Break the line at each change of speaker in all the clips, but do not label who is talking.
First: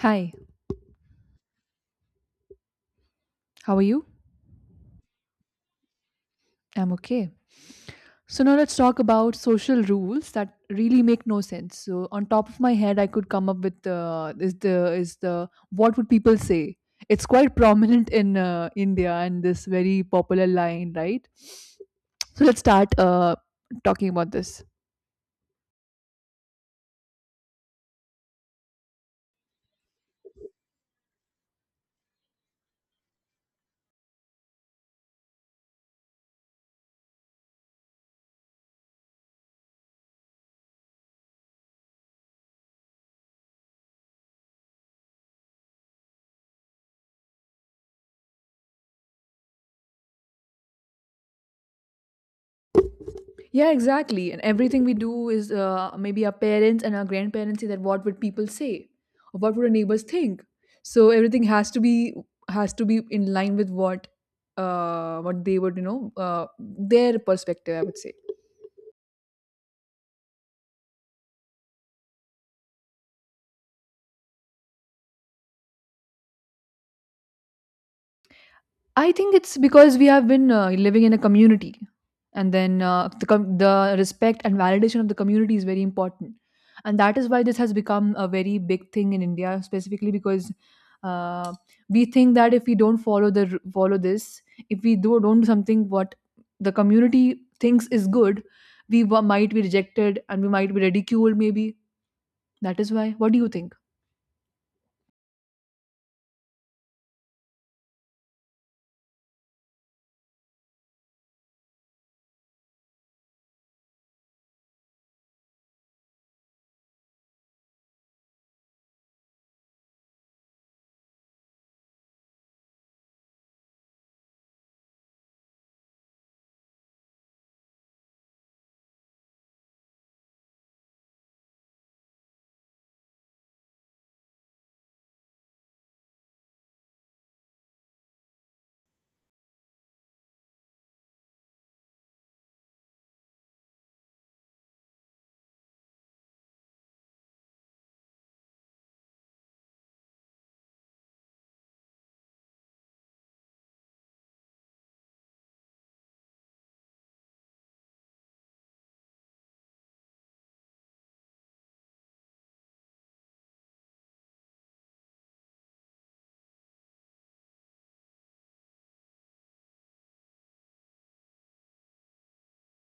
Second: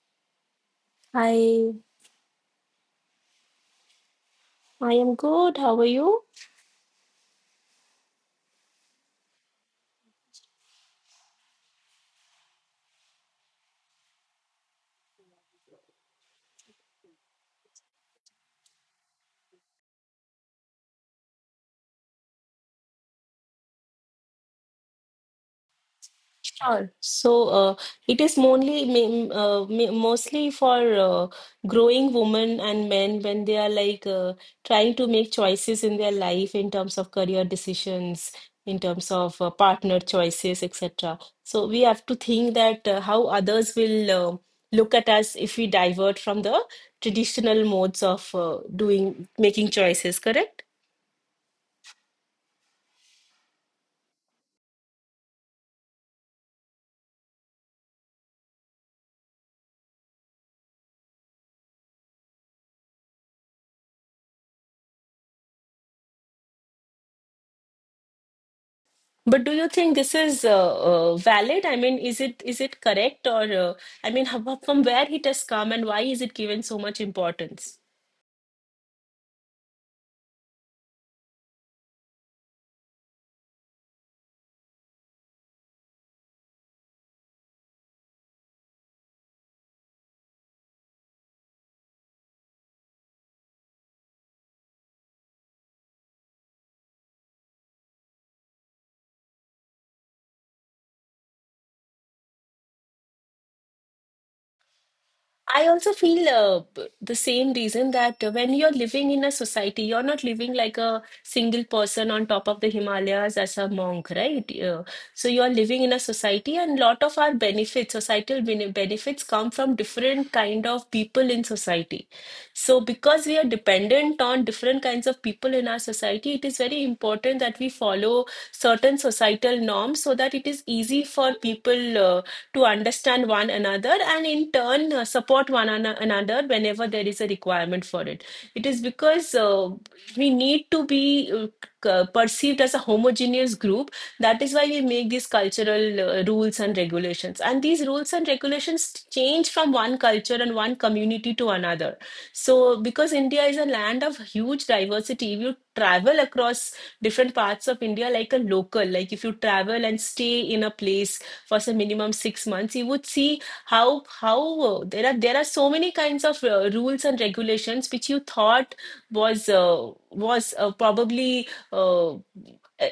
Hi,
Hi,
how are you?
I am good. How are you?
I'm okay. So now let's talk about social rules that really make no sense. So on top of my head, I could come up with is the what would people say? It's quite prominent in India and this very popular line, right? So let's start talking about this.
Sure. So, it is mainly mostly for growing women and men when they are like trying to make choices in their life in terms of career decisions, in terms of partner choices, etc. So we have to think that how others will look at us if we divert from the traditional modes of doing making choices. Correct?
Yeah, exactly. And everything we do is maybe our parents and our grandparents say that what would people say, or what would our neighbors think. So everything has to be in line with what they would their perspective, I would say.
But do you think this is valid? I mean, is it correct or I mean, how, from where it has come, and why is it given so much importance?
I think it's because we have been living in a community, and then the respect and validation of the community is very important, and that is why this has become a very big thing in India, specifically because uh, we think that if we don't follow this, if we do don't do something what the community thinks is good, might be rejected and we might be ridiculed. Maybe that is why. What do you think?
I also feel the same reason that when you're living in a society, you're not living like a single person on top of the Himalayas as a monk, right? So you're living in a society, and lot of our benefits, benefits come from different kind of people in society. So because we are dependent on different kinds of people in our society, it is very important that we follow certain societal norms so that it is easy for people to understand one another and in turn support another whenever there is a requirement for it. It is because we need to be perceived as a homogeneous group. That is why we make these cultural rules and regulations. And these rules and regulations change from one culture and one community to another. So, because India is a land of huge diversity, if you travel across different parts of India like a local, like if you travel and stay in a place for some minimum 6 months, you would see how there are so many kinds of rules and regulations which you thought was probably uh,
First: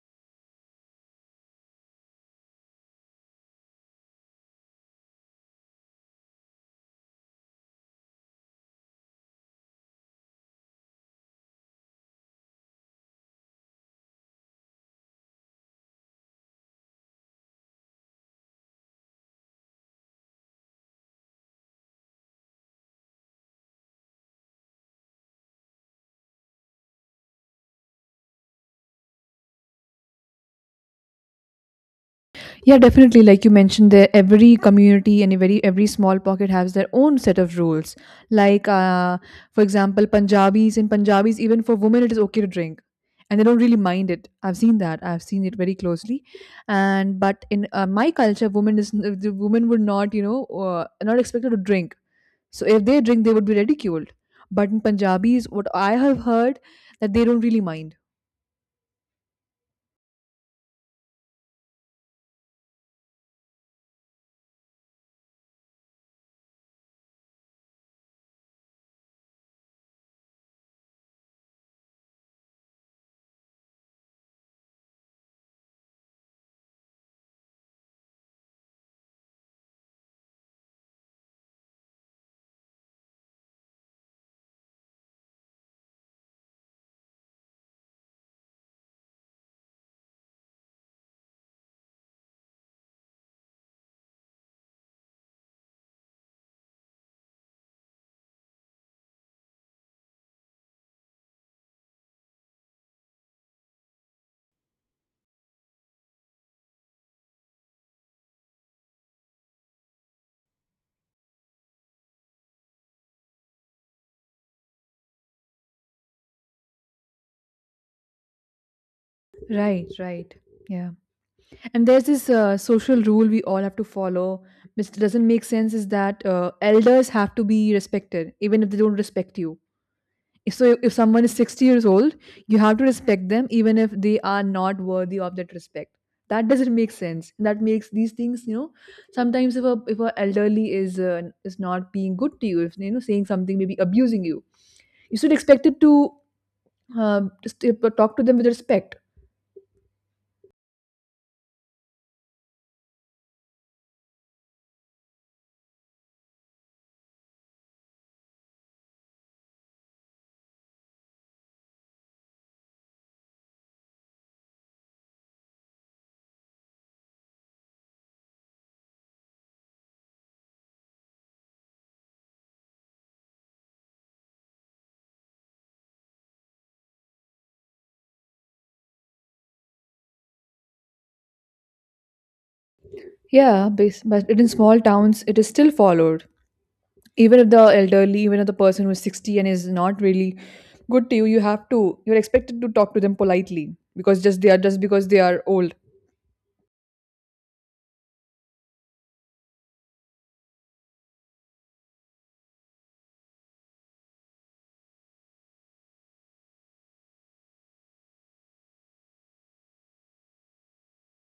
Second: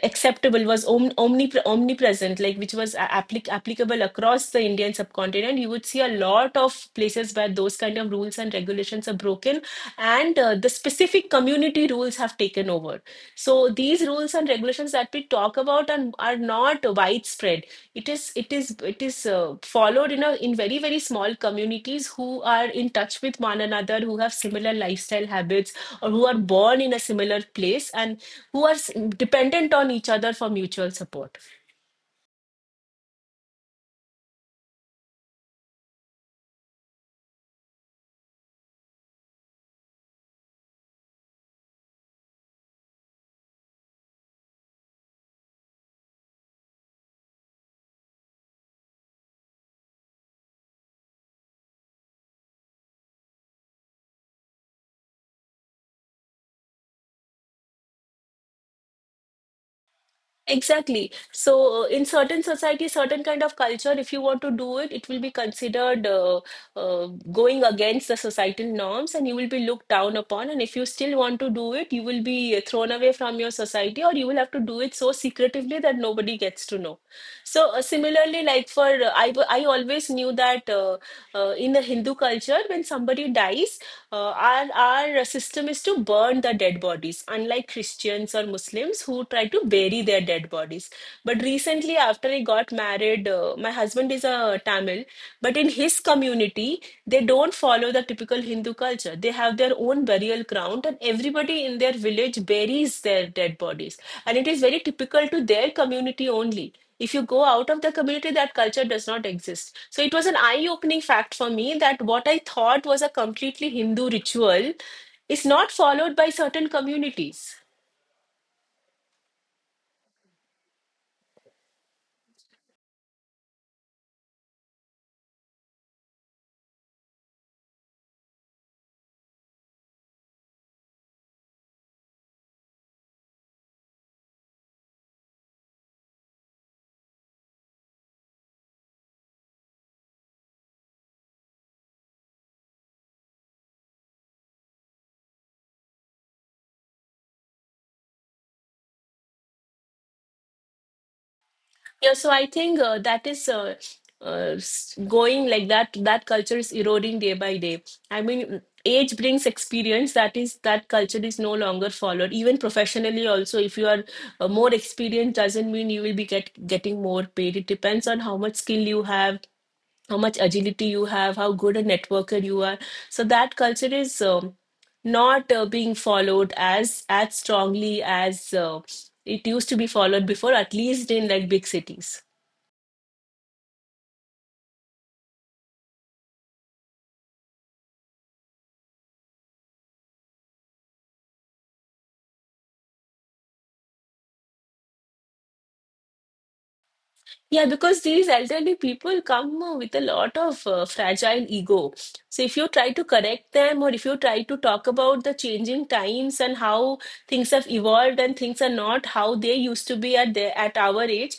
acceptable, was om omnipre omnipresent, like which was applicable across the Indian subcontinent. You would see a lot of places where those kind of rules and regulations are broken, and the specific community rules have taken over. So these rules and regulations that we talk about are not widespread. It is followed in a in very very small communities who are in touch with one another, who have similar lifestyle habits or who are born in a similar place and who are dependent on each other for mutual support.
Yeah, definitely. Like you mentioned, there every community and every small pocket has their own set of rules. Like, for example, Punjabis, even for women, it is okay to drink, and they don't really mind it. I've seen that. I've seen it very closely, and but in my culture, women is the women would not, uh, not expected to drink. So if they drink, they would be ridiculed. But in Punjabis, what I have heard that they don't really mind.
Exactly. So, in certain society, certain kind of culture, if you want to do it, it will be considered going against the societal norms, and you will be looked down upon. And if you still want to do it, you will be thrown away from your society, or you will have to do it so secretively that nobody gets to know. So, similarly, like for I always knew that in the Hindu culture, when somebody dies, our system is to burn the dead bodies, unlike Christians or Muslims who try to bury their dead bodies. But recently, after I got married, my husband is a Tamil, but in his community, they don't follow the typical Hindu culture. They have their own burial ground, and everybody in their village buries their dead bodies. And it is very typical to their community only. If you go out of the community, that culture does not exist. So it was an eye opening fact for me that what I thought was a completely Hindu ritual is not followed by certain communities.
Right. Right. Yeah. And there's this social rule we all have to follow, which doesn't make sense, is that elders have to be respected, even if they don't respect you. So, if someone is 60 years old, you have to respect them, even if they are not worthy of that respect. That doesn't make sense. That makes these things, you know, sometimes if a elderly is not being good to you, if you know saying something, maybe abusing you, you should expect it to just, talk to them with respect.
Yeah, so I think that is going like that. That culture is eroding day by day. I mean, age brings experience. That culture is no longer followed. Even professionally, also, if you are more experienced, doesn't mean you will be getting more paid. It depends on how much skill you have, how much agility you have, how good a networker you are. So that culture is not being followed as strongly as uh, it used to be followed before, at least in like big cities.
But in small towns, it is still followed. Even if the elderly, even if the person who is 60 and is not really good to you, you're expected to talk to them politely because just because they are old.
Yeah, because these elderly people come with a lot of fragile ego. So if you try to correct them, or if you try to talk about the changing times and how things have evolved and things are not how they used to be at their at our age,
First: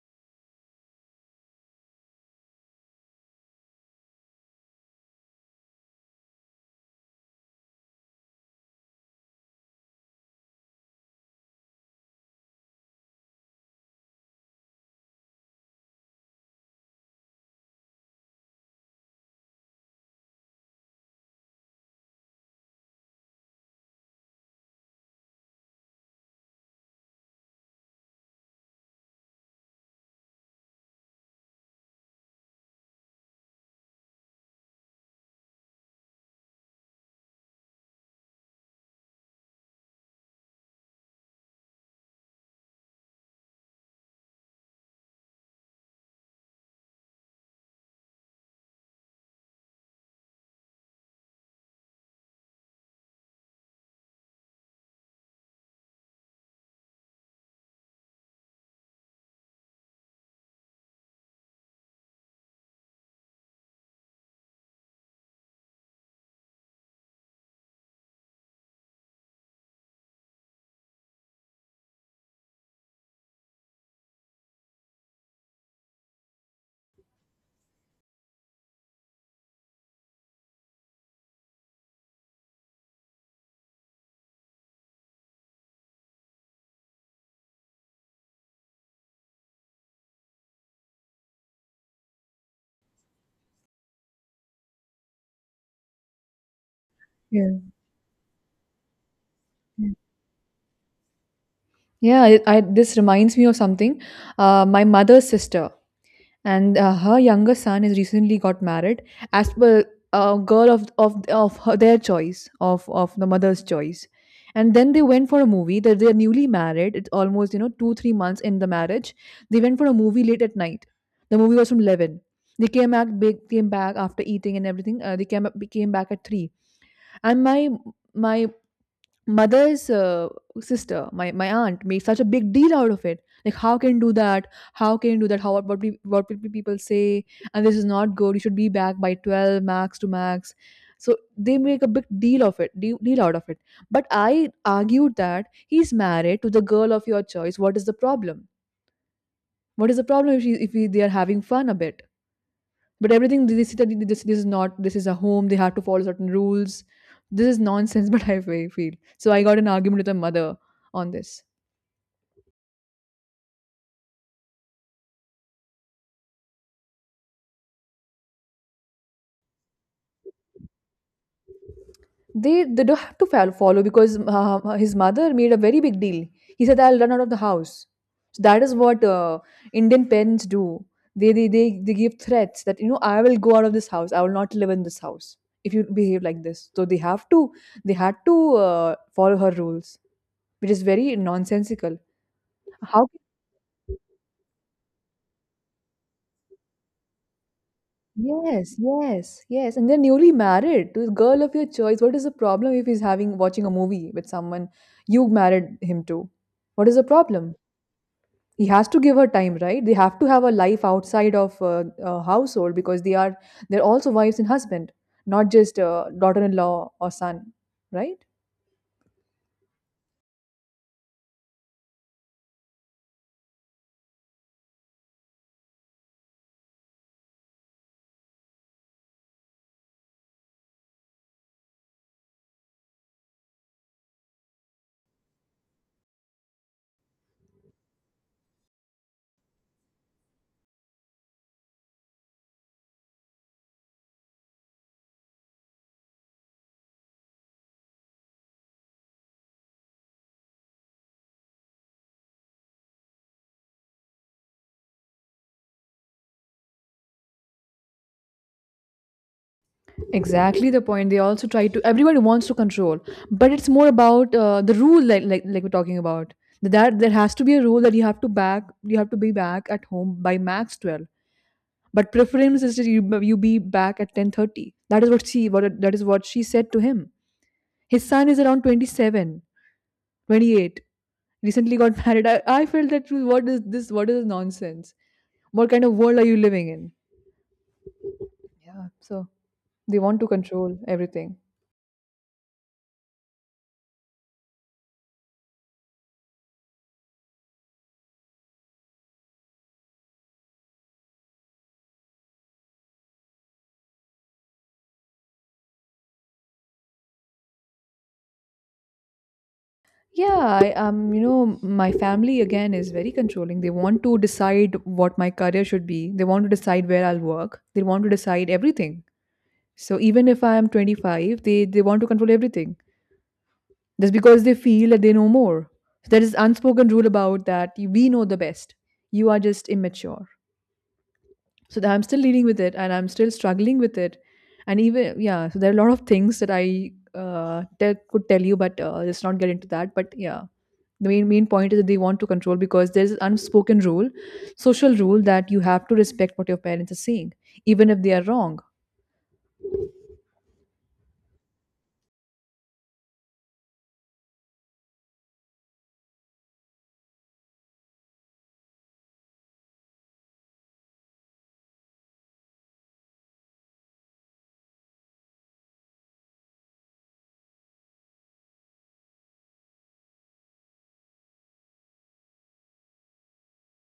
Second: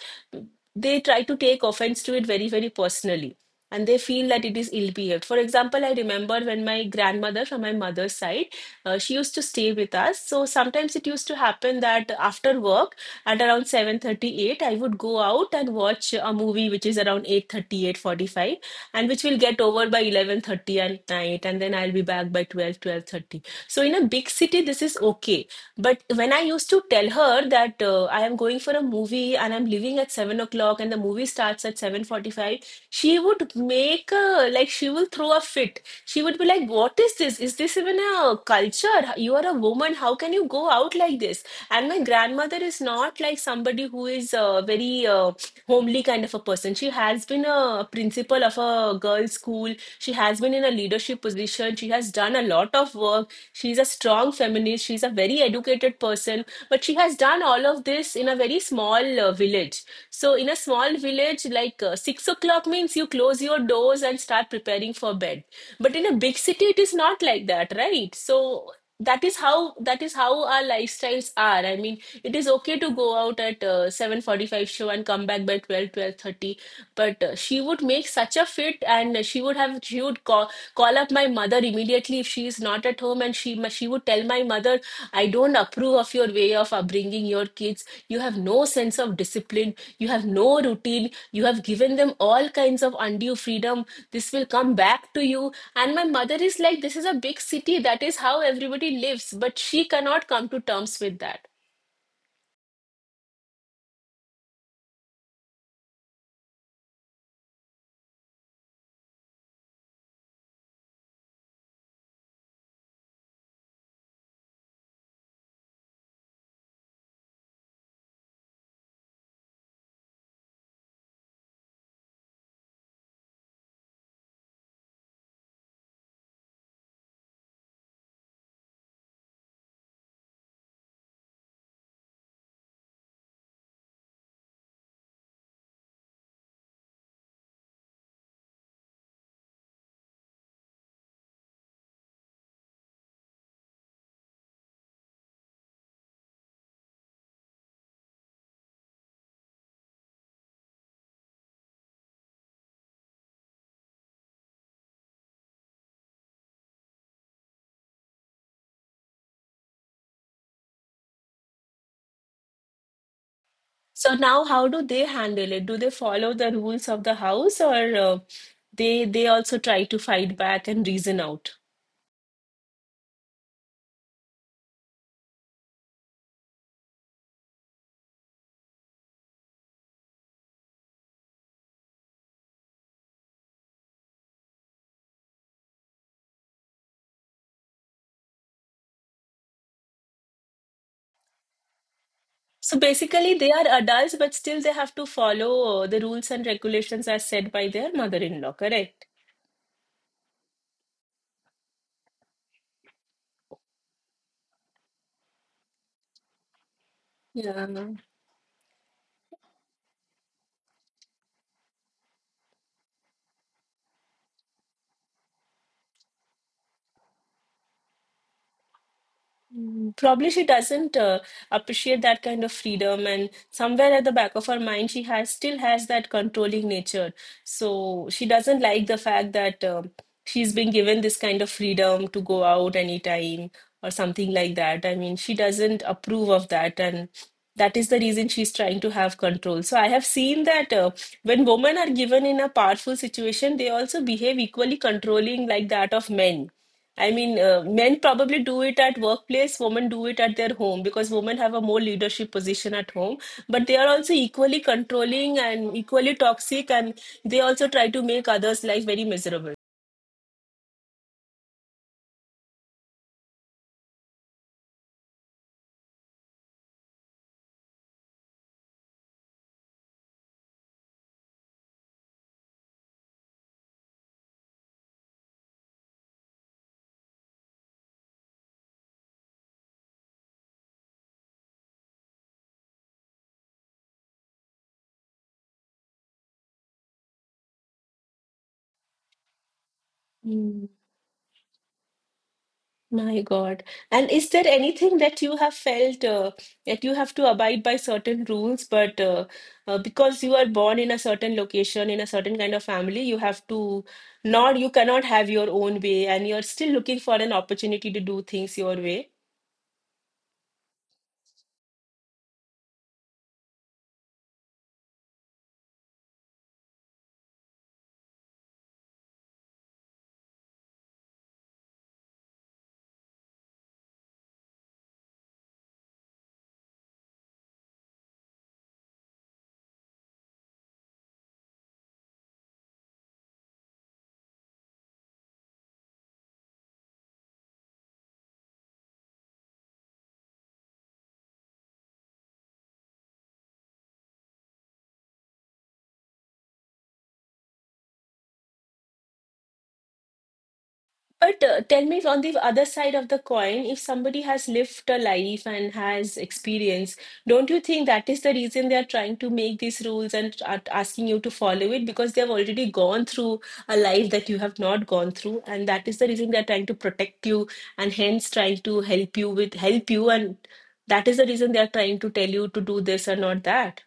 they try to take offense to it very, very personally. And they feel that it is ill-behaved. For example, I remember when my grandmother from my mother's side, she used to stay with us. So sometimes it used to happen that after work, at around 7:38, I would go out and watch a movie, which is around eight thirty-eight forty-five, and which will get over by 11:30 at night, and then I'll be back by 12-12:30. So in a big city this is okay, but when I used to tell her that I am going for a movie and I'm leaving at 7 o'clock and the movie starts at 7:45, she would make a like she will throw a fit. She would be like, what is this, is this even a culture? You are a woman, how can you go out like this? And my grandmother is not like somebody who is very homely kind of a person. She has been a principal of a girls' school. She has been in a leadership position. She has done a lot of work. She's a strong feminist. She's a very educated person. But she has done all of this in a very small village. So, in a small village, like 6 o'clock means you close your doors and start preparing for bed. But in a big city, it is not like that, right? So, that is how our lifestyles are. I mean, it is okay to go out at 7:45 show and come back by 12-12:30, but she would make such a fit and she would have she would call up my mother immediately if she is not at home, and she would tell my mother, I don't approve of your way of upbringing your kids, you have no sense of discipline, you have no routine, you have given them all kinds of undue freedom, this will come back to you. And my mother is like, this is a big
Yeah.
city, that is how everybody lives, but she cannot come to terms with that.
Yeah, this reminds me of something. My mother's sister, and her younger son has recently got married as per a girl their choice of the mother's choice, and then they went for a movie. That They're newly married. It's almost, you know, 2 3 months in the marriage. They went for a movie late at night. The movie was from 11. They came back. After eating and everything, they came up came back at 3. And my mother's sister, my aunt made such a big deal out of it, like how can you do that? How, what will people say? And this is not good, you should be back by 12, max to max. So they make a big deal of it, deal, deal out of it. But I argued that he's married to the girl of your choice, what is the problem? What is the problem if, she, if he, they are having fun a bit? But everything they say that this is not, this is a home, they have to follow certain rules. This is nonsense. But feel, so I got an argument with my mother on this.
So now, how do they handle it? Do they follow the rules of the house, or they also try to fight back and reason out?
They don't have to follow, because his mother made a very big deal. He said, I'll run out of the house. So that is what Indian parents do. They give threats that, you know, I will go out of this house, I will not live in this house if you behave like this. So they have to, they had to follow her rules, which is very nonsensical.
So
How
basically, they are adults, but still they have to follow the rules and regulations as said by their mother-in-law,
Yes,
correct?
yes, yes. And they're newly married to the girl of your choice. What is the problem if he's having watching a movie with someone you married him to? What is the problem?
Yeah.
He has to give her time, right? They have to have a life outside of a household, because they are, they're also wives and husband, not just daughter-in-law or son, right?
Mm, probably she doesn't appreciate that kind of freedom, and somewhere at the back of her mind, she has still has that controlling nature. So she doesn't like the fact that she's been given this kind of freedom to go out anytime or something like that. I mean, she doesn't approve of that, and that is the reason she's trying to have control. So I have seen that when women are given in a powerful situation, they also behave equally controlling like that of men. I mean, men probably do it at workplace, women do it at their home because women have a more leadership position at home, but they are also equally controlling and equally toxic, and they also try to make others' life very miserable.
Exactly the point, they also try to, everybody wants to control. But it's more about the rule, like, we're talking about, that there has to be a rule that you have to back, you have to be back at home by max 12. But preference is that you be back at 10:30. That is what she, what that is what she said to him. His son is around 27, 28. Recently got married. I felt that, what is this nonsense, what kind of world are you living in? Yeah, so they want to
Mm,
control everything.
my God. And is there anything that you have felt that you have to abide by certain rules, but because you are born in a certain location, in a certain kind of family, you have to not, you cannot have your own way, and you're still looking for an opportunity to do things your way?
Yeah, you know, my family again is very controlling. They want to decide what my career should be. They want to decide where I'll work. They want to decide everything. So even if I am 25, they want to control everything, just because they feel that they know more. There is unspoken rule about that, we know the best. You are just immature. So that I'm still dealing with it and I'm still struggling with it. And even, yeah, so there are a lot of things that could tell you, but let's not get into that. But yeah, the main point is that they want to control because there's an unspoken rule, social rule that you have to respect what your parents are saying, even if they are wrong.
But tell me, on the other side of the coin, if somebody has lived a life and has experience, don't you think that is the reason they are trying to make these rules and are asking you to follow it, because they have already gone through a life that you have not gone through, and that is the reason they are trying to protect you and hence trying to help you, and that is the reason they are trying to tell you to do this or not that.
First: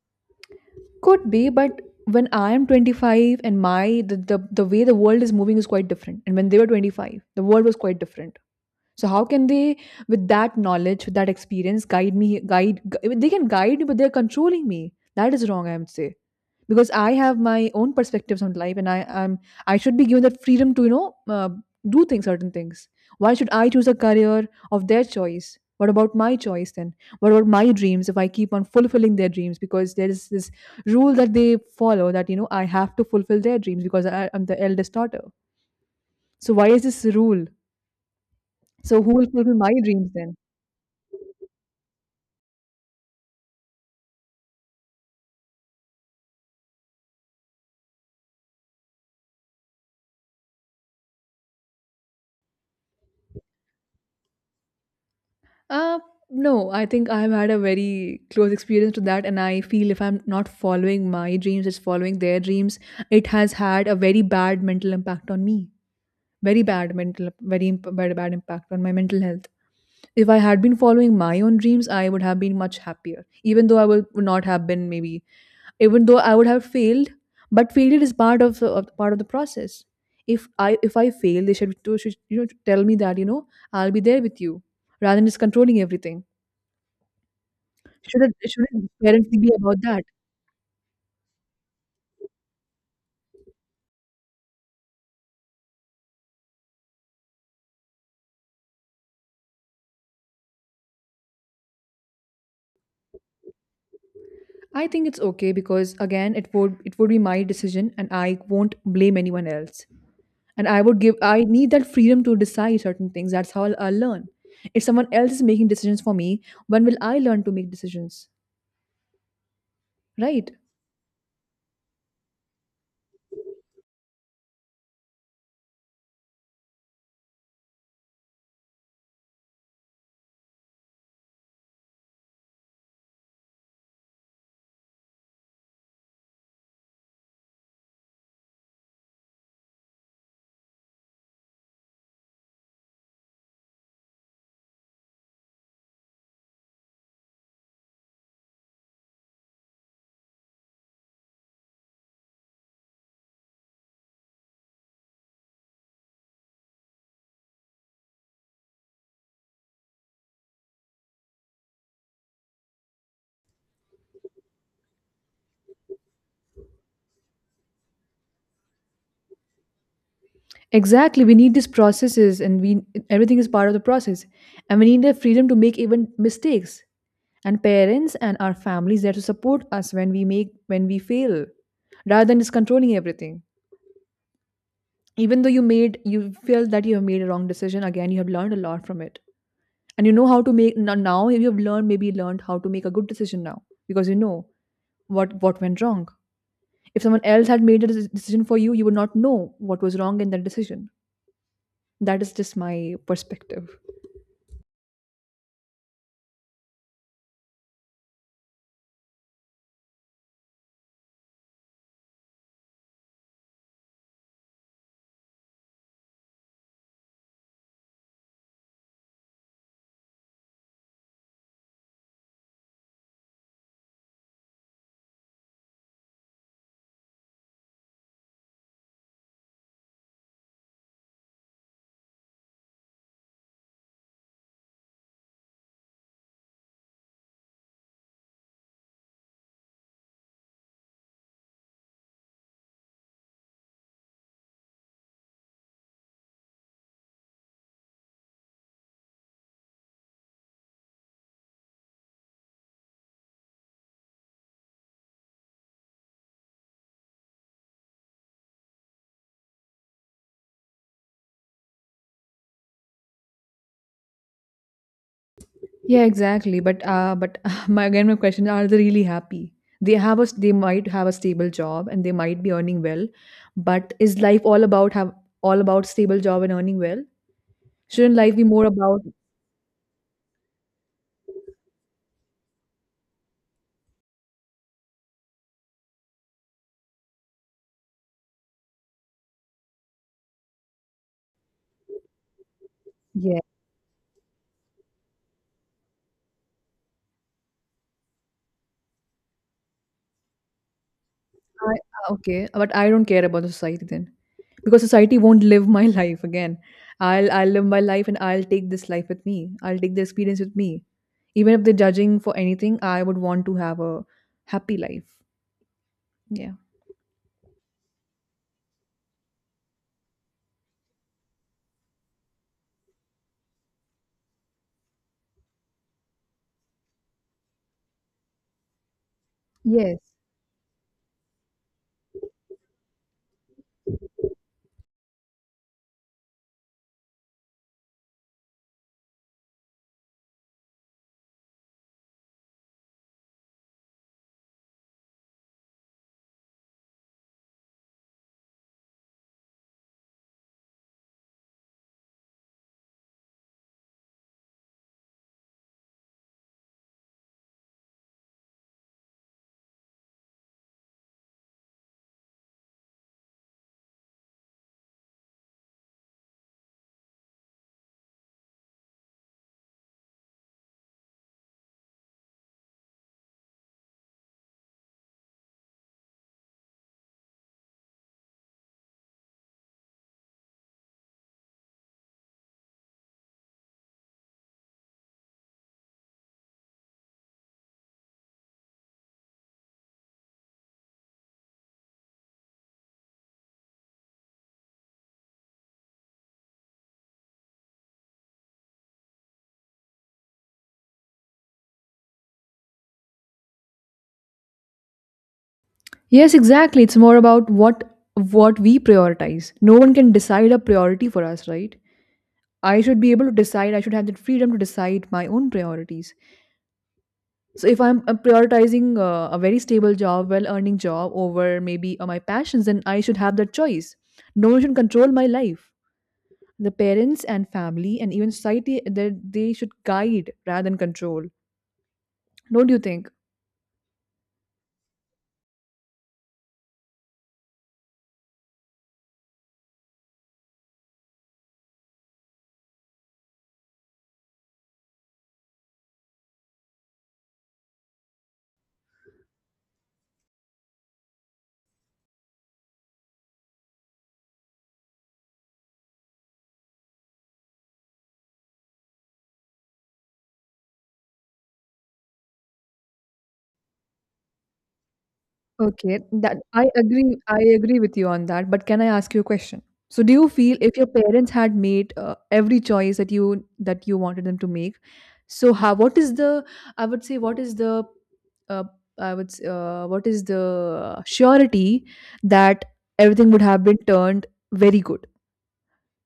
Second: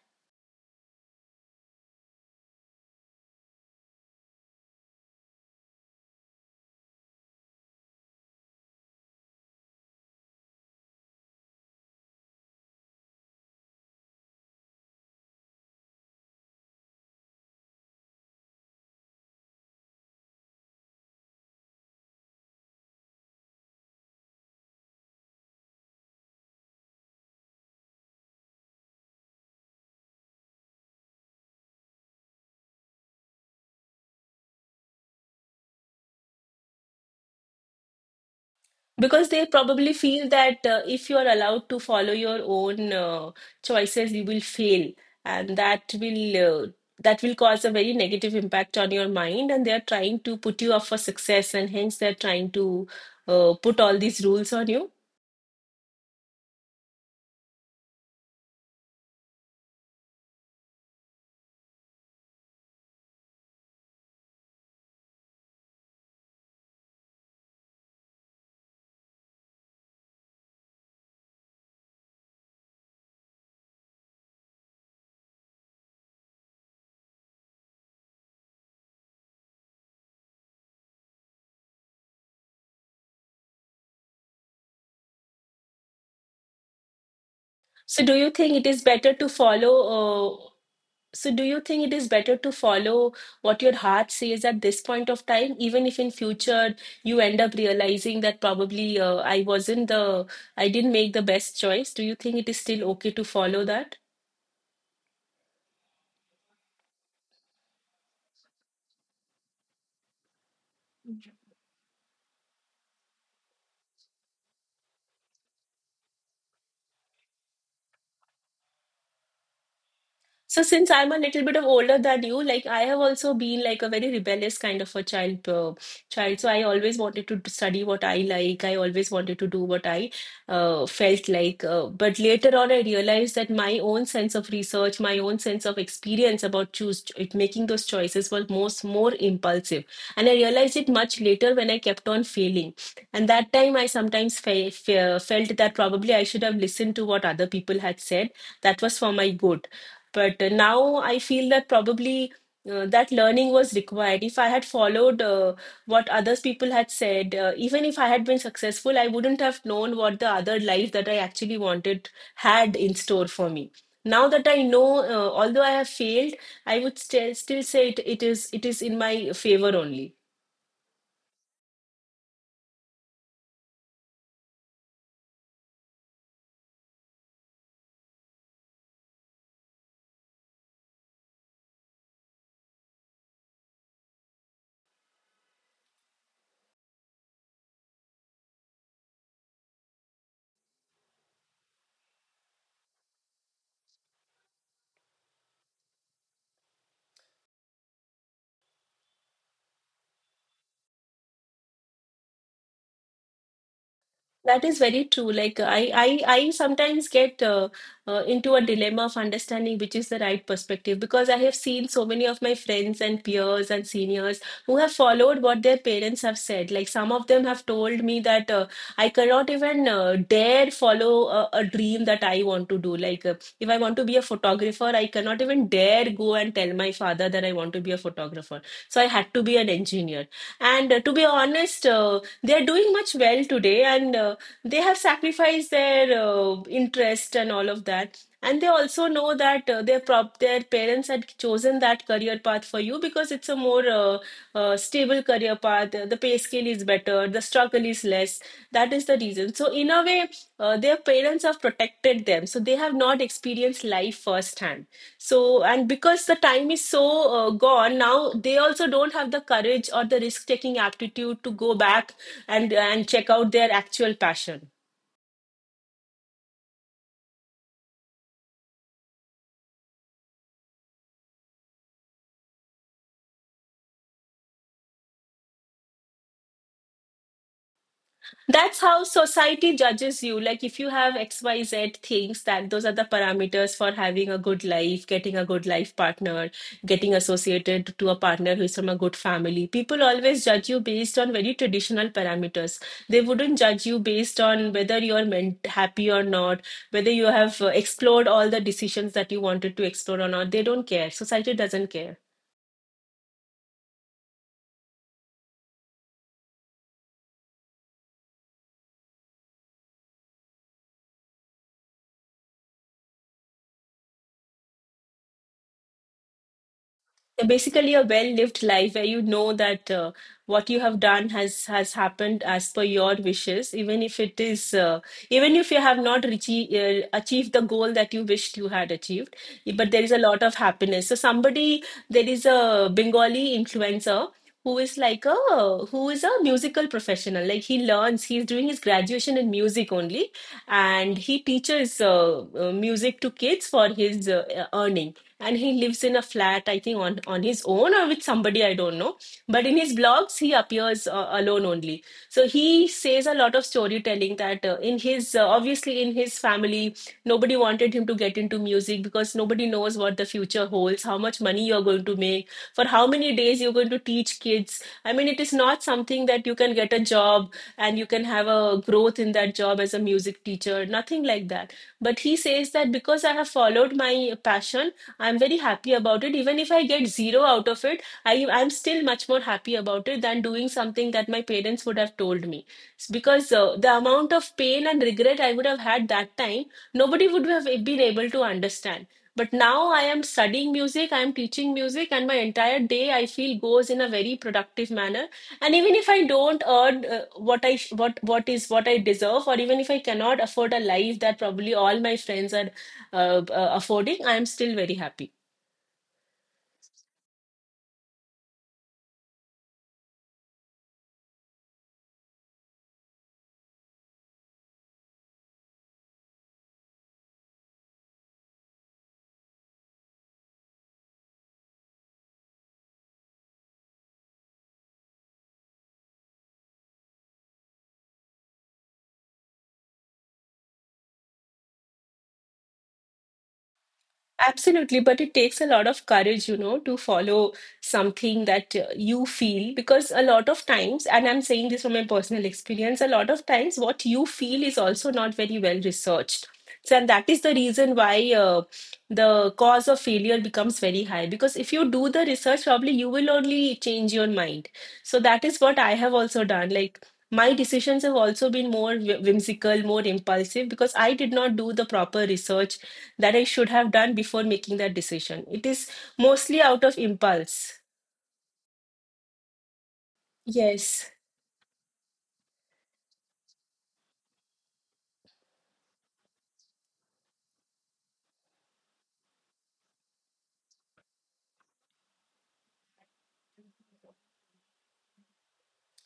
Could be, but when I am 25, and my the way the world is moving is quite different, and when they were 25 the world was quite different. So how can they, with that knowledge, with that experience, guide me, they can guide me, but they're controlling me. That is wrong, I would say. Because I have my own perspectives on life, and I am I should be given that freedom to, you know, do things certain things. Why should I choose a career of their choice? What about my choice then? What about my dreams, if I keep on fulfilling their dreams, because there is this rule that they follow that, you know, I have to fulfill their dreams because I'm the eldest daughter. So why is this rule? So who
Because
will
they
fulfill my
probably
dreams
feel
then?
that if you are allowed to follow your own choices, you will fail, and that will cause a very negative impact on your mind. And they are trying to put you up for success, and hence they are trying to put all these rules on you.
Uh, no, I think I've had a very close experience to that, and I feel if I'm not following my dreams, it's following their dreams. It has had a very bad mental impact on me. Very bad mental, bad impact on my mental health. If I had been following my own dreams, I would have been much happier. Even though would not have been, maybe, even though I would have failed, but failure is part part of the process. If I fail, they should, you know, tell me that, you know, I'll be there with you, rather than just controlling everything.
So, do
Should,
you
it
think it
should
is
not
better to
parenting be
follow?
about that?
Uh, So do you think it is better to follow what your heart says at this point of time, even if in future you end up realizing that probably I wasn't I didn't make the best choice? Do you think it is still okay to follow that?
I think it's okay, because again, it would, it would be my decision, and I won't blame anyone else. And I would give, I need that freedom to decide certain things. That's how I'll learn. If someone else is making decisions for me, when will I learn to make decisions? Right.
So since I'm a little bit of older than you, like I have also been like a very rebellious kind of a child. So I always wanted to study what I like. I always wanted to do what I felt like. But later on, I realized that my own sense of research, my own sense of experience about making those choices was most more impulsive. And I realized it much later when I kept on failing. And that time, I sometimes felt that probably I should have listened to what other people had said. That was for my good, but now I feel that probably that learning was required. If I had followed what others people had said, even if I had been successful, I wouldn't have known what the other life that I actually wanted had in store for me. Now that I know, although I have failed, I would still say it is in my favor only.
Exactly, we need these processes, and we everything is part of the process, and we need the freedom to make even mistakes. And parents and our families there to support us when we make when we fail, rather than just controlling everything. Even though you feel that you have made a wrong decision, again you have learned a lot from it. And you know how to make no- now you have learned, maybe learned how to make a good decision now, because you know what went wrong. If someone else had made a decision for you, you would not know what was wrong in that decision. That is just my perspective.
That is very true. Like I sometimes get into a dilemma of understanding which is the right perspective because I have seen so many of my friends and peers and seniors who have followed what their parents have said. Like some of them have told me that I cannot even dare follow a dream that I want to do. Like if I want to be a photographer, I cannot even dare go and tell my father that I want to be a photographer. So I had to be an engineer. And to be honest, they are doing much well today and they have sacrificed their interest and all of that, and they also know that their parents had chosen that career path for you because it's a more stable career path, the pay scale is better, the struggle is less, that is the reason. So in a way, their parents have protected them, so they have not experienced life firsthand. So, and because the time is so gone now, they also don't have the courage or the risk taking aptitude to go back and check out their actual passion.
Yeah, exactly, but my, again, my question, are they really happy? They might have a stable job, and they might be earning well, but is life all about have all about stable job and earning well? Shouldn't life be more
That's
about...
how society judges you, like if you have xyz things, that those are the parameters for having a good life, getting a good life partner, getting associated to a partner who's from a good family. People always judge you based on very traditional parameters. They
Yeah.
wouldn't judge you based on whether you're meant happy or not, whether you have explored all the decisions that you wanted to explore or not. They don't care, society
I,
doesn't care.
okay, but I don't care about the society then, because society won't live my life again. I'll live my life, and I'll take this life with me. I'll take the experience with me. Even if they're judging, for anything I would want to have a happy life.
Yeah, basically a well-lived life where you know that what you have done has happened as per your wishes, even if it is even if you have not reached achieved the goal that you wished you had achieved,
Yeah.
but
Yes.
there is a lot of happiness. So somebody, there is a Bengali influencer who is like a who is a musical professional. Like he learns, he's doing his graduation in music only, and he teaches music to kids for his earning, and he lives in a flat, I think, on his own or with somebody, I don't know. But in his blogs he appears alone only. So he says a lot of storytelling that in his obviously in his family nobody wanted him to get into music, because nobody knows what the future holds, how much money you're going to make, for how many days you're going to teach kids. I mean, it is not something that you can get a job and you can have a growth in that job as a music teacher, nothing like that. But he says that because I have followed my passion, I'm very happy about it. Even if I get zero out of it, I'm still much more happy about it than doing something that my parents would have told me. It's because the amount of pain and regret I would have had that time, nobody would have been able to understand. But now I am studying music, I am teaching music, and my entire day I feel goes in a very productive manner. And even if I don't earn what is what I deserve, or even if I cannot afford a life that probably all my friends are affording, I am still very happy.
Yes, exactly, it's more about what we prioritize. No one can decide a priority for us, right? I should be able to decide. I should have the freedom to decide my own priorities. So if I'm prioritizing a very stable job, well-earning job over maybe my passions, then I should have that choice. No one should control my life. The parents and family and even society, they should guide rather than control. Don't you think?
Absolutely, but it takes a lot of courage, you know, to follow something that you feel, because a lot of times, and I'm saying this from my personal experience, a lot of times what you feel is also not very well researched. So, and that is the reason why the cause of failure becomes very high, because if you do the research, probably you will only change your mind. So, that is what I have also done. Like, my decisions have also been whimsical, more impulsive, because I did not do the proper research that I should have done before making that decision. It is
Okay, that
mostly out of
I
impulse.
agree with you on that, but can I ask you a question? So do you feel if your
Yes.
parents had made every choice that you wanted them to make, so how, what is the... I would say, what is the uh, what is the surety that everything would have been turned very good?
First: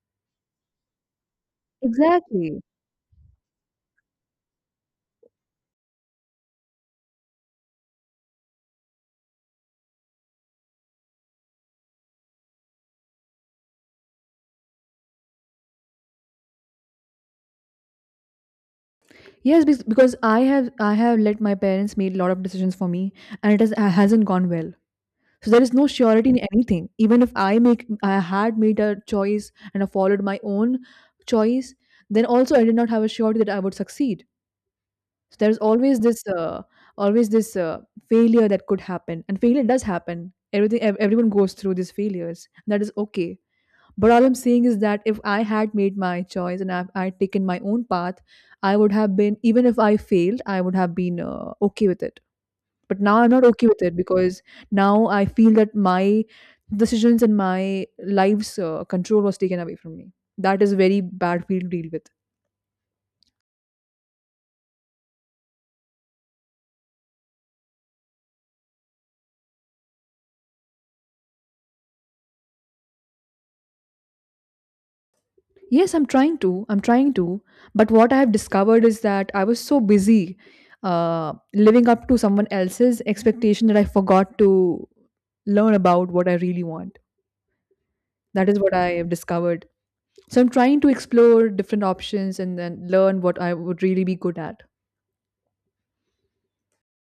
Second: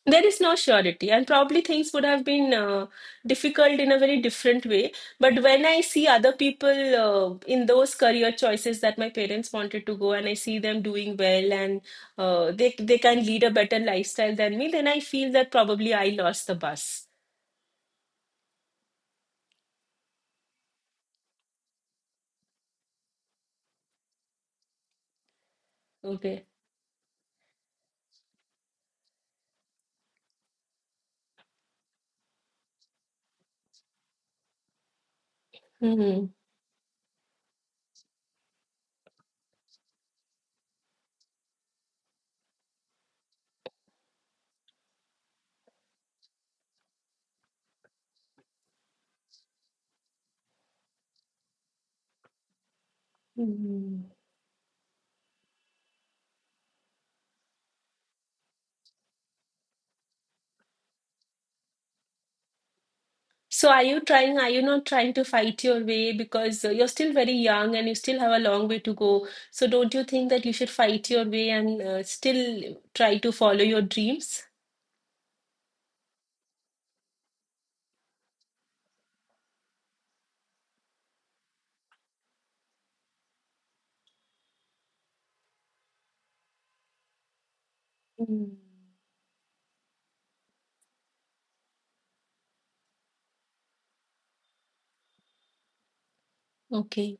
There is no surety, and probably things would have been
Exactly.
difficult in a very different way. But when I see other people in those career choices that my parents wanted to go, and I see them doing well, and they can lead a better lifestyle than me, then I feel that probably I lost the bus.
Yes, because I have let my parents make a lot of decisions for me, and it has hasn't gone well. So there is no surety in
Okay.
anything. Even if I had made a choice and I followed my own choice, then also I did not have a surety that I would succeed. So there is always this failure that could happen, and failure does happen. Everything, everyone goes through these failures. That is okay. But all I'm saying is that if I had made my choice and I'd taken my own path, I would have been, even if I failed, I would have been okay with it. But now I'm not okay with it,
Hmm.
because now I feel that my decisions and my life's control was taken away from me. That is a very bad feel to deal with.
So are you trying, are you not trying to fight your way, because you're still very young and you still have a long way to go. So don't you think that you should fight your way and still try to follow your dreams?
Yes, I'm trying to. I'm trying to. But what I have discovered is that I was so busy living up to someone else's expectation that I forgot to learn about what I really want.
Mm.
That is what I have discovered. So I'm trying to explore different options and then learn what I would really be good at.
Okay.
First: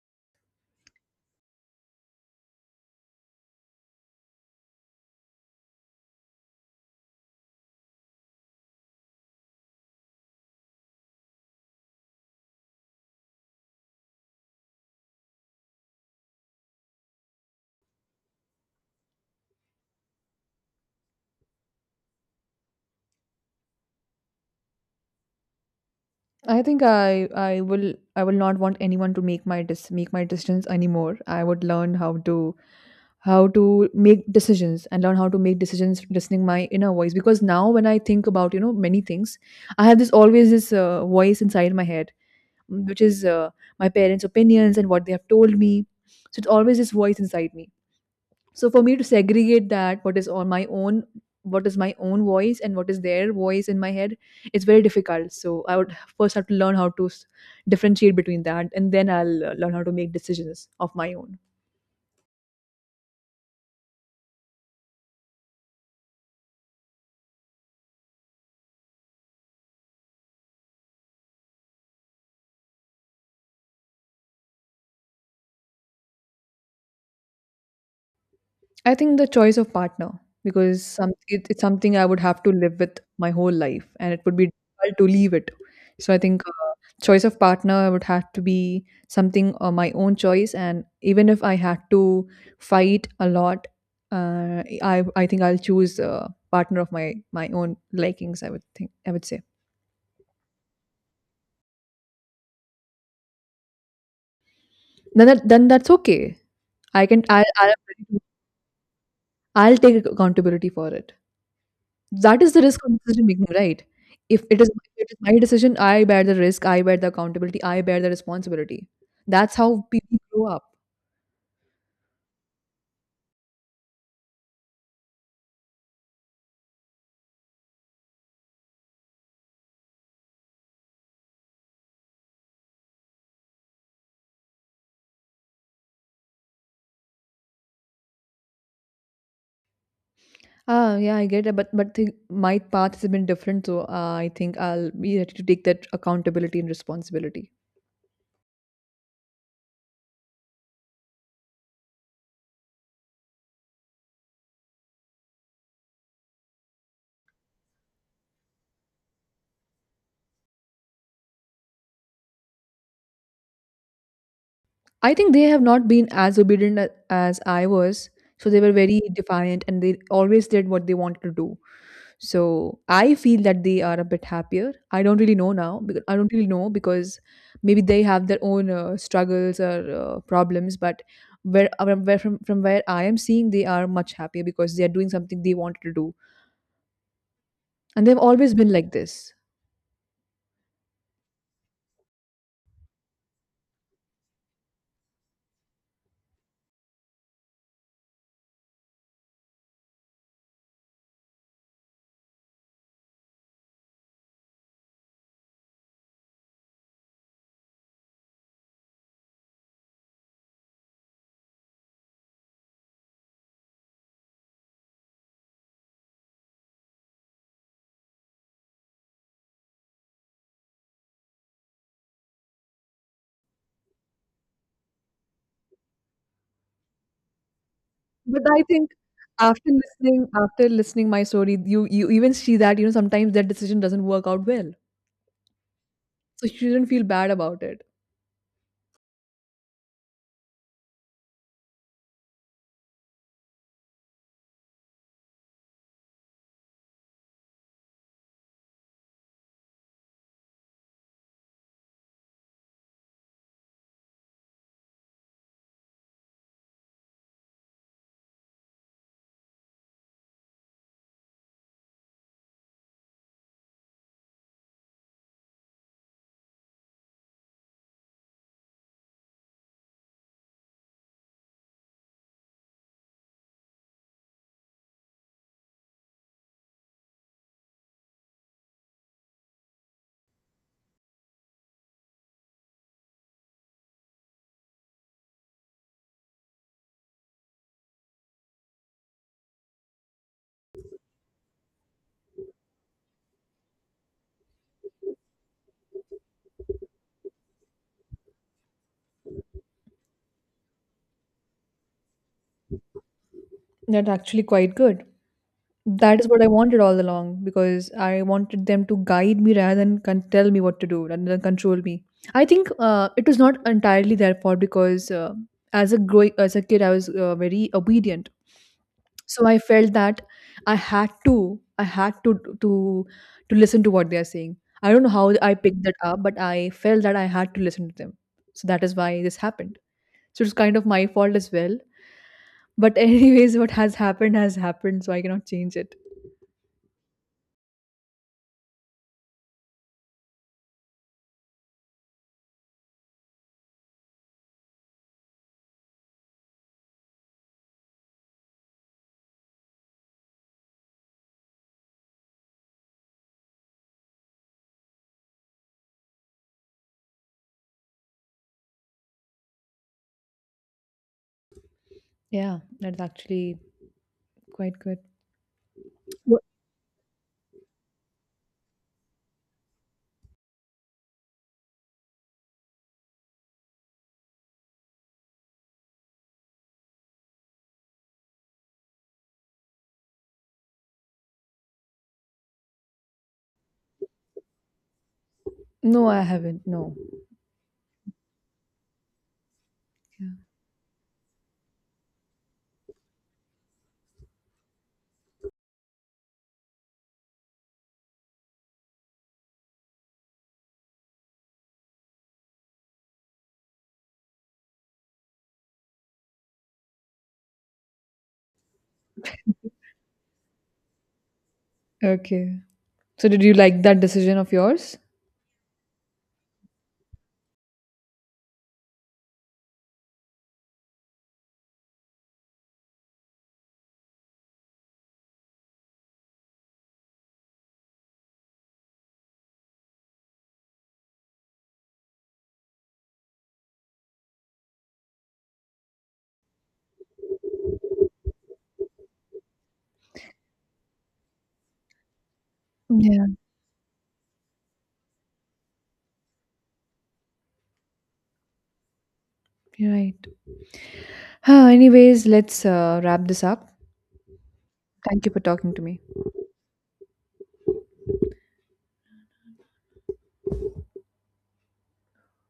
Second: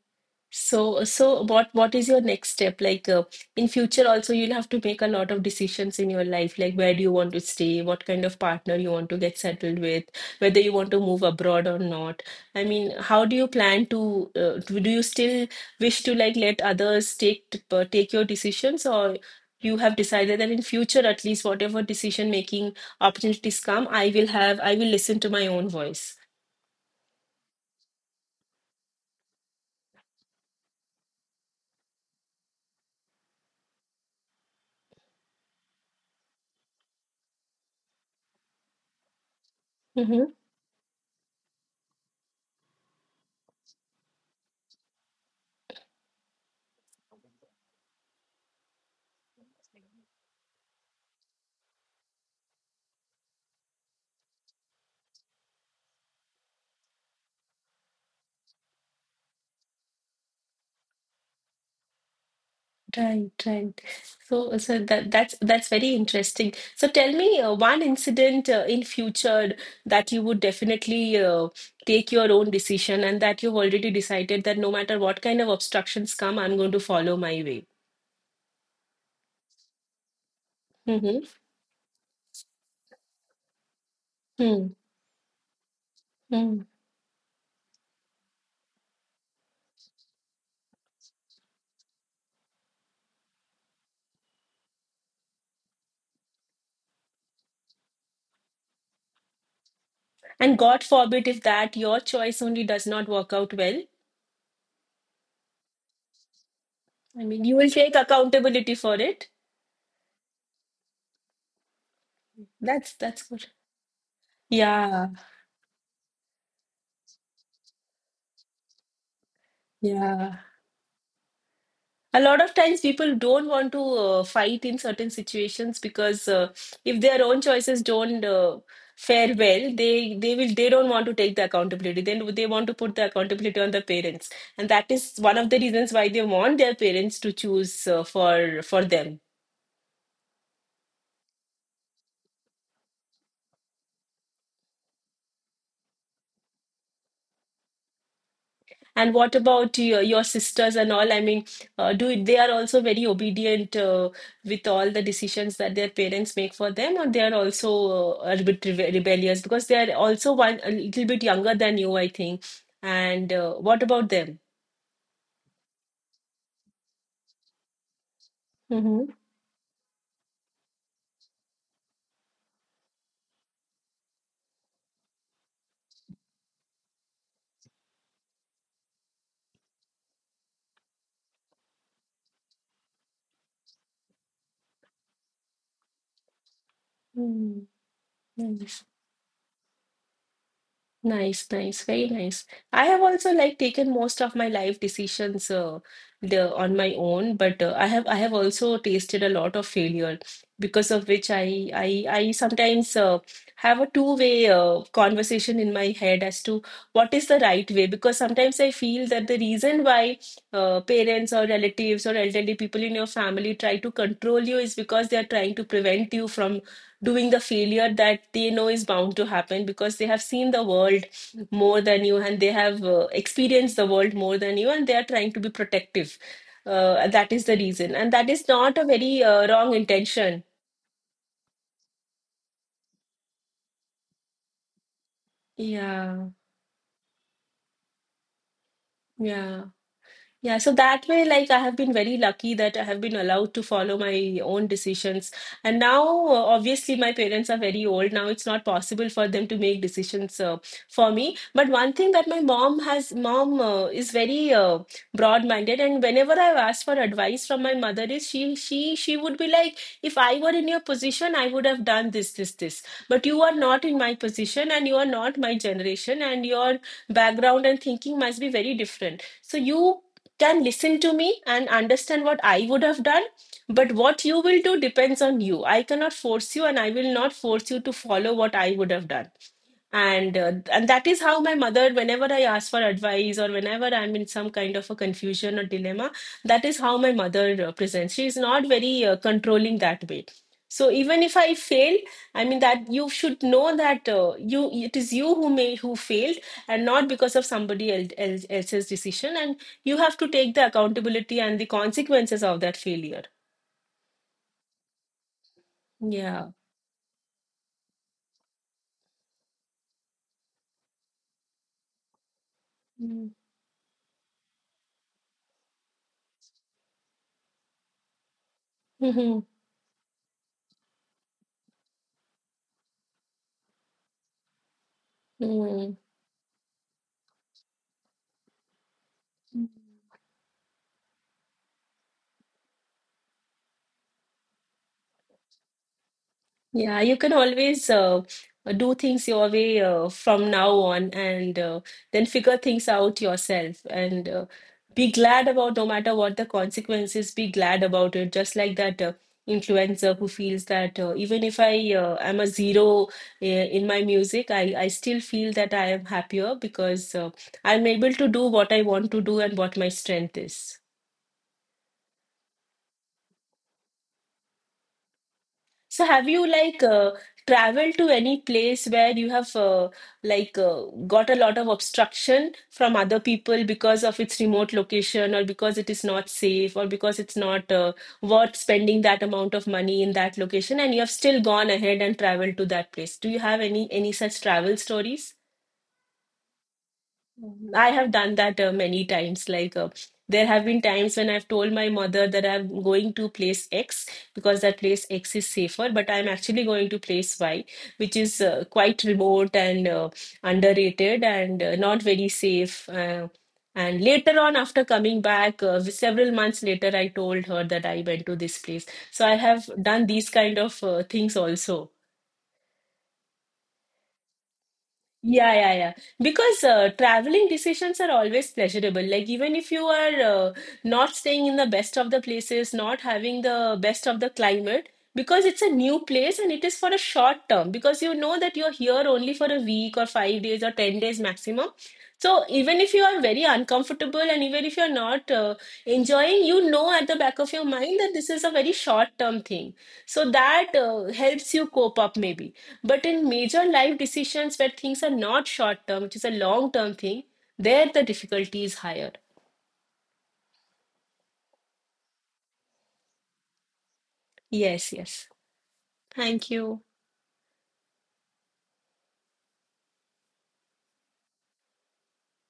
So, so what is your next step? Like in future also you'll have to make a lot of decisions in your life, like where do you want to stay, what kind of partner you want to get settled with, whether you want to move abroad or not. I mean, how do you plan to do you still wish to like let others take your decisions, or you have decided that in future at least whatever decision making opportunities come, I will listen to my own voice.
I think I will not want anyone to make my decisions anymore. I would learn how to make decisions, and learn how to make decisions listening my inner voice, because now when I think about, you know, many things, I have this
Mm-hmm.
always this uh, voice inside my head, which is my parents' opinions and what they have told me. So it's always this voice inside me. So for me to segregate that, what is on my own, what is my own voice and what is their voice in my head, it's very difficult. So I would first have to learn how to differentiate between that, and then I'll learn how to make decisions of my own.
Right, right. So, so that that's very interesting. So, tell me one incident in future that you would definitely take your own decision, and that you've already decided that no matter what kind of obstructions come, I'm going to follow my way.
I think the choice of partner, because some
Mm-hmm.
it's something I would have to live with my whole life, and it would be
Hmm.
difficult to leave it. So I think
Hmm.
choice of partner would have to be something my own choice, and even if I had to fight a lot, uh, I think I'll choose a partner of my own likings. I would say...
And God forbid if that your choice only does not work out well.
Then then that's okay. I can
I
I
mean, you will take accountability for it.
I'll take accountability for it. That is the risk of
That's
decision
good.
making, right? If it is if
Yeah,
it is my decision, I bear the risk, I bear the accountability, I bear the responsibility. That's how people
yeah.
grow up.
A lot of times people don't want to fight in certain situations, because if their own choices don't fare well, they don't want to take the accountability. Then they want to put the accountability on the parents, and that is one of the reasons why they want their parents to choose for them.
Ah, yeah, I get it, but my path has been different, so I think I'll be ready to take that accountability and responsibility.
And what about your sisters and all? I mean, do they are also very obedient with all the decisions that their parents make for them, or they are also rebellious, because they are also one a little bit younger than you, I think. And what about them?
I think they have not been as obedient as I was, so they were very defiant, and they always did what they wanted to do. So I feel that they are a bit happier. I don't really know now, because I don't really know, because maybe they have their own struggles or problems. But where, from where I am seeing, they are much happier because they are doing something they wanted to do,
Mm-hmm.
and they've always been like this.
Nice, nice, very nice. I have also like taken most of my life decisions the on my own, but I have also tasted a lot of failure, because of which I sometimes have a two-way conversation in my head as to what is the right way, because sometimes I feel that the reason why parents or relatives or elderly people in your family try to control you is because they are trying to prevent you from doing the failure that they know is bound to happen, because they have seen the world more than you and they have experienced the world more than you, and they are trying to be protective. That is the reason, and that
But
is
I
not a
think
very wrong intention.
after listening my story, you even see that, you know, sometimes that decision doesn't work out well.
Yeah,
So you shouldn't feel bad about it.
yeah. Yeah, so that way, like I have been very lucky that I have been allowed to follow my own decisions. And now, obviously, my parents are very old. Now it's not possible for them to make decisions for me. But one thing that my mom is very broad-minded, and whenever I've asked for advice from my mother, is she would be like, if I were in your position, I would have done this, this, this. But you are not in my position, and you are not my generation, and your background and thinking must be very different. So you can listen to me and understand what I would have done. But what you will do depends on you. I cannot force you, and I will not force you to follow what I would have done. And that is how my mother, whenever I ask for advice or whenever I'm in some kind of a confusion or dilemma, that is how my mother presents. She is not very controlling that way. So even if I fail, I mean that you should know that you it is you who failed and not because of else's decision. And you have to take the accountability and the consequences of that failure.
That's actually quite good. That is what I
Yeah.
wanted all along, because I wanted them to guide me rather than tell me what to do rather than control me. I think it
Mm-hmm.
was not entirely their fault, because as a kid, I was very obedient. So I felt that i had to I had to to listen to what they are saying. I don't know how I picked
Mm-hmm.
that up, but I felt that I had to listen to them. So that is why this happened. So it's kind of my fault as well. But anyways, what has happened has happened, so I cannot change it.
Yeah, you can always do things your way from now on and then figure things out yourself and be glad about no matter what the consequences, be glad about it. Just like that influencer who feels that even if I am a zero in my music, I still feel that I am happier because I'm able to do what I want to do and what my strength is.
Yeah, that's actually quite good.
So have
Wha-
you like traveled to any place where you have like got a lot of obstruction from other people because of its remote location or because it is not safe or because it's not worth spending that amount of money in that location and you have still gone ahead and traveled to that place. Do you have any such travel stories?
no, I haven't, no.
I have done that many times. Like,
Yeah.
there have been times when I've told my mother that I'm going to place X because that place X is safer, but I'm actually going to place Y, which is quite remote and underrated and not very safe. And later on, after coming back, several months later, I told her that I went to this place. So I have done these kind of things also.
Okay, so did you like that decision of yours?
Yeah, yeah, yeah. Because traveling decisions are always pleasurable. Like, even if you are not staying in the best of the places, not having the best of the climate, because it's a new place and it is for a short term, because you know that you're here only for a week or 5 days or 10 days maximum. So, even if you are very uncomfortable and even if you're not enjoying, you know at the back of your mind that this is a very short term thing. So, that helps you cope up, maybe. But in
Yeah,
major life decisions where things are not short term, which is a long term thing, there the difficulty is higher.
you're right. Anyways, let's wrap this up.
Yes,
Thank
yes.
you for talking to me.
Thank you.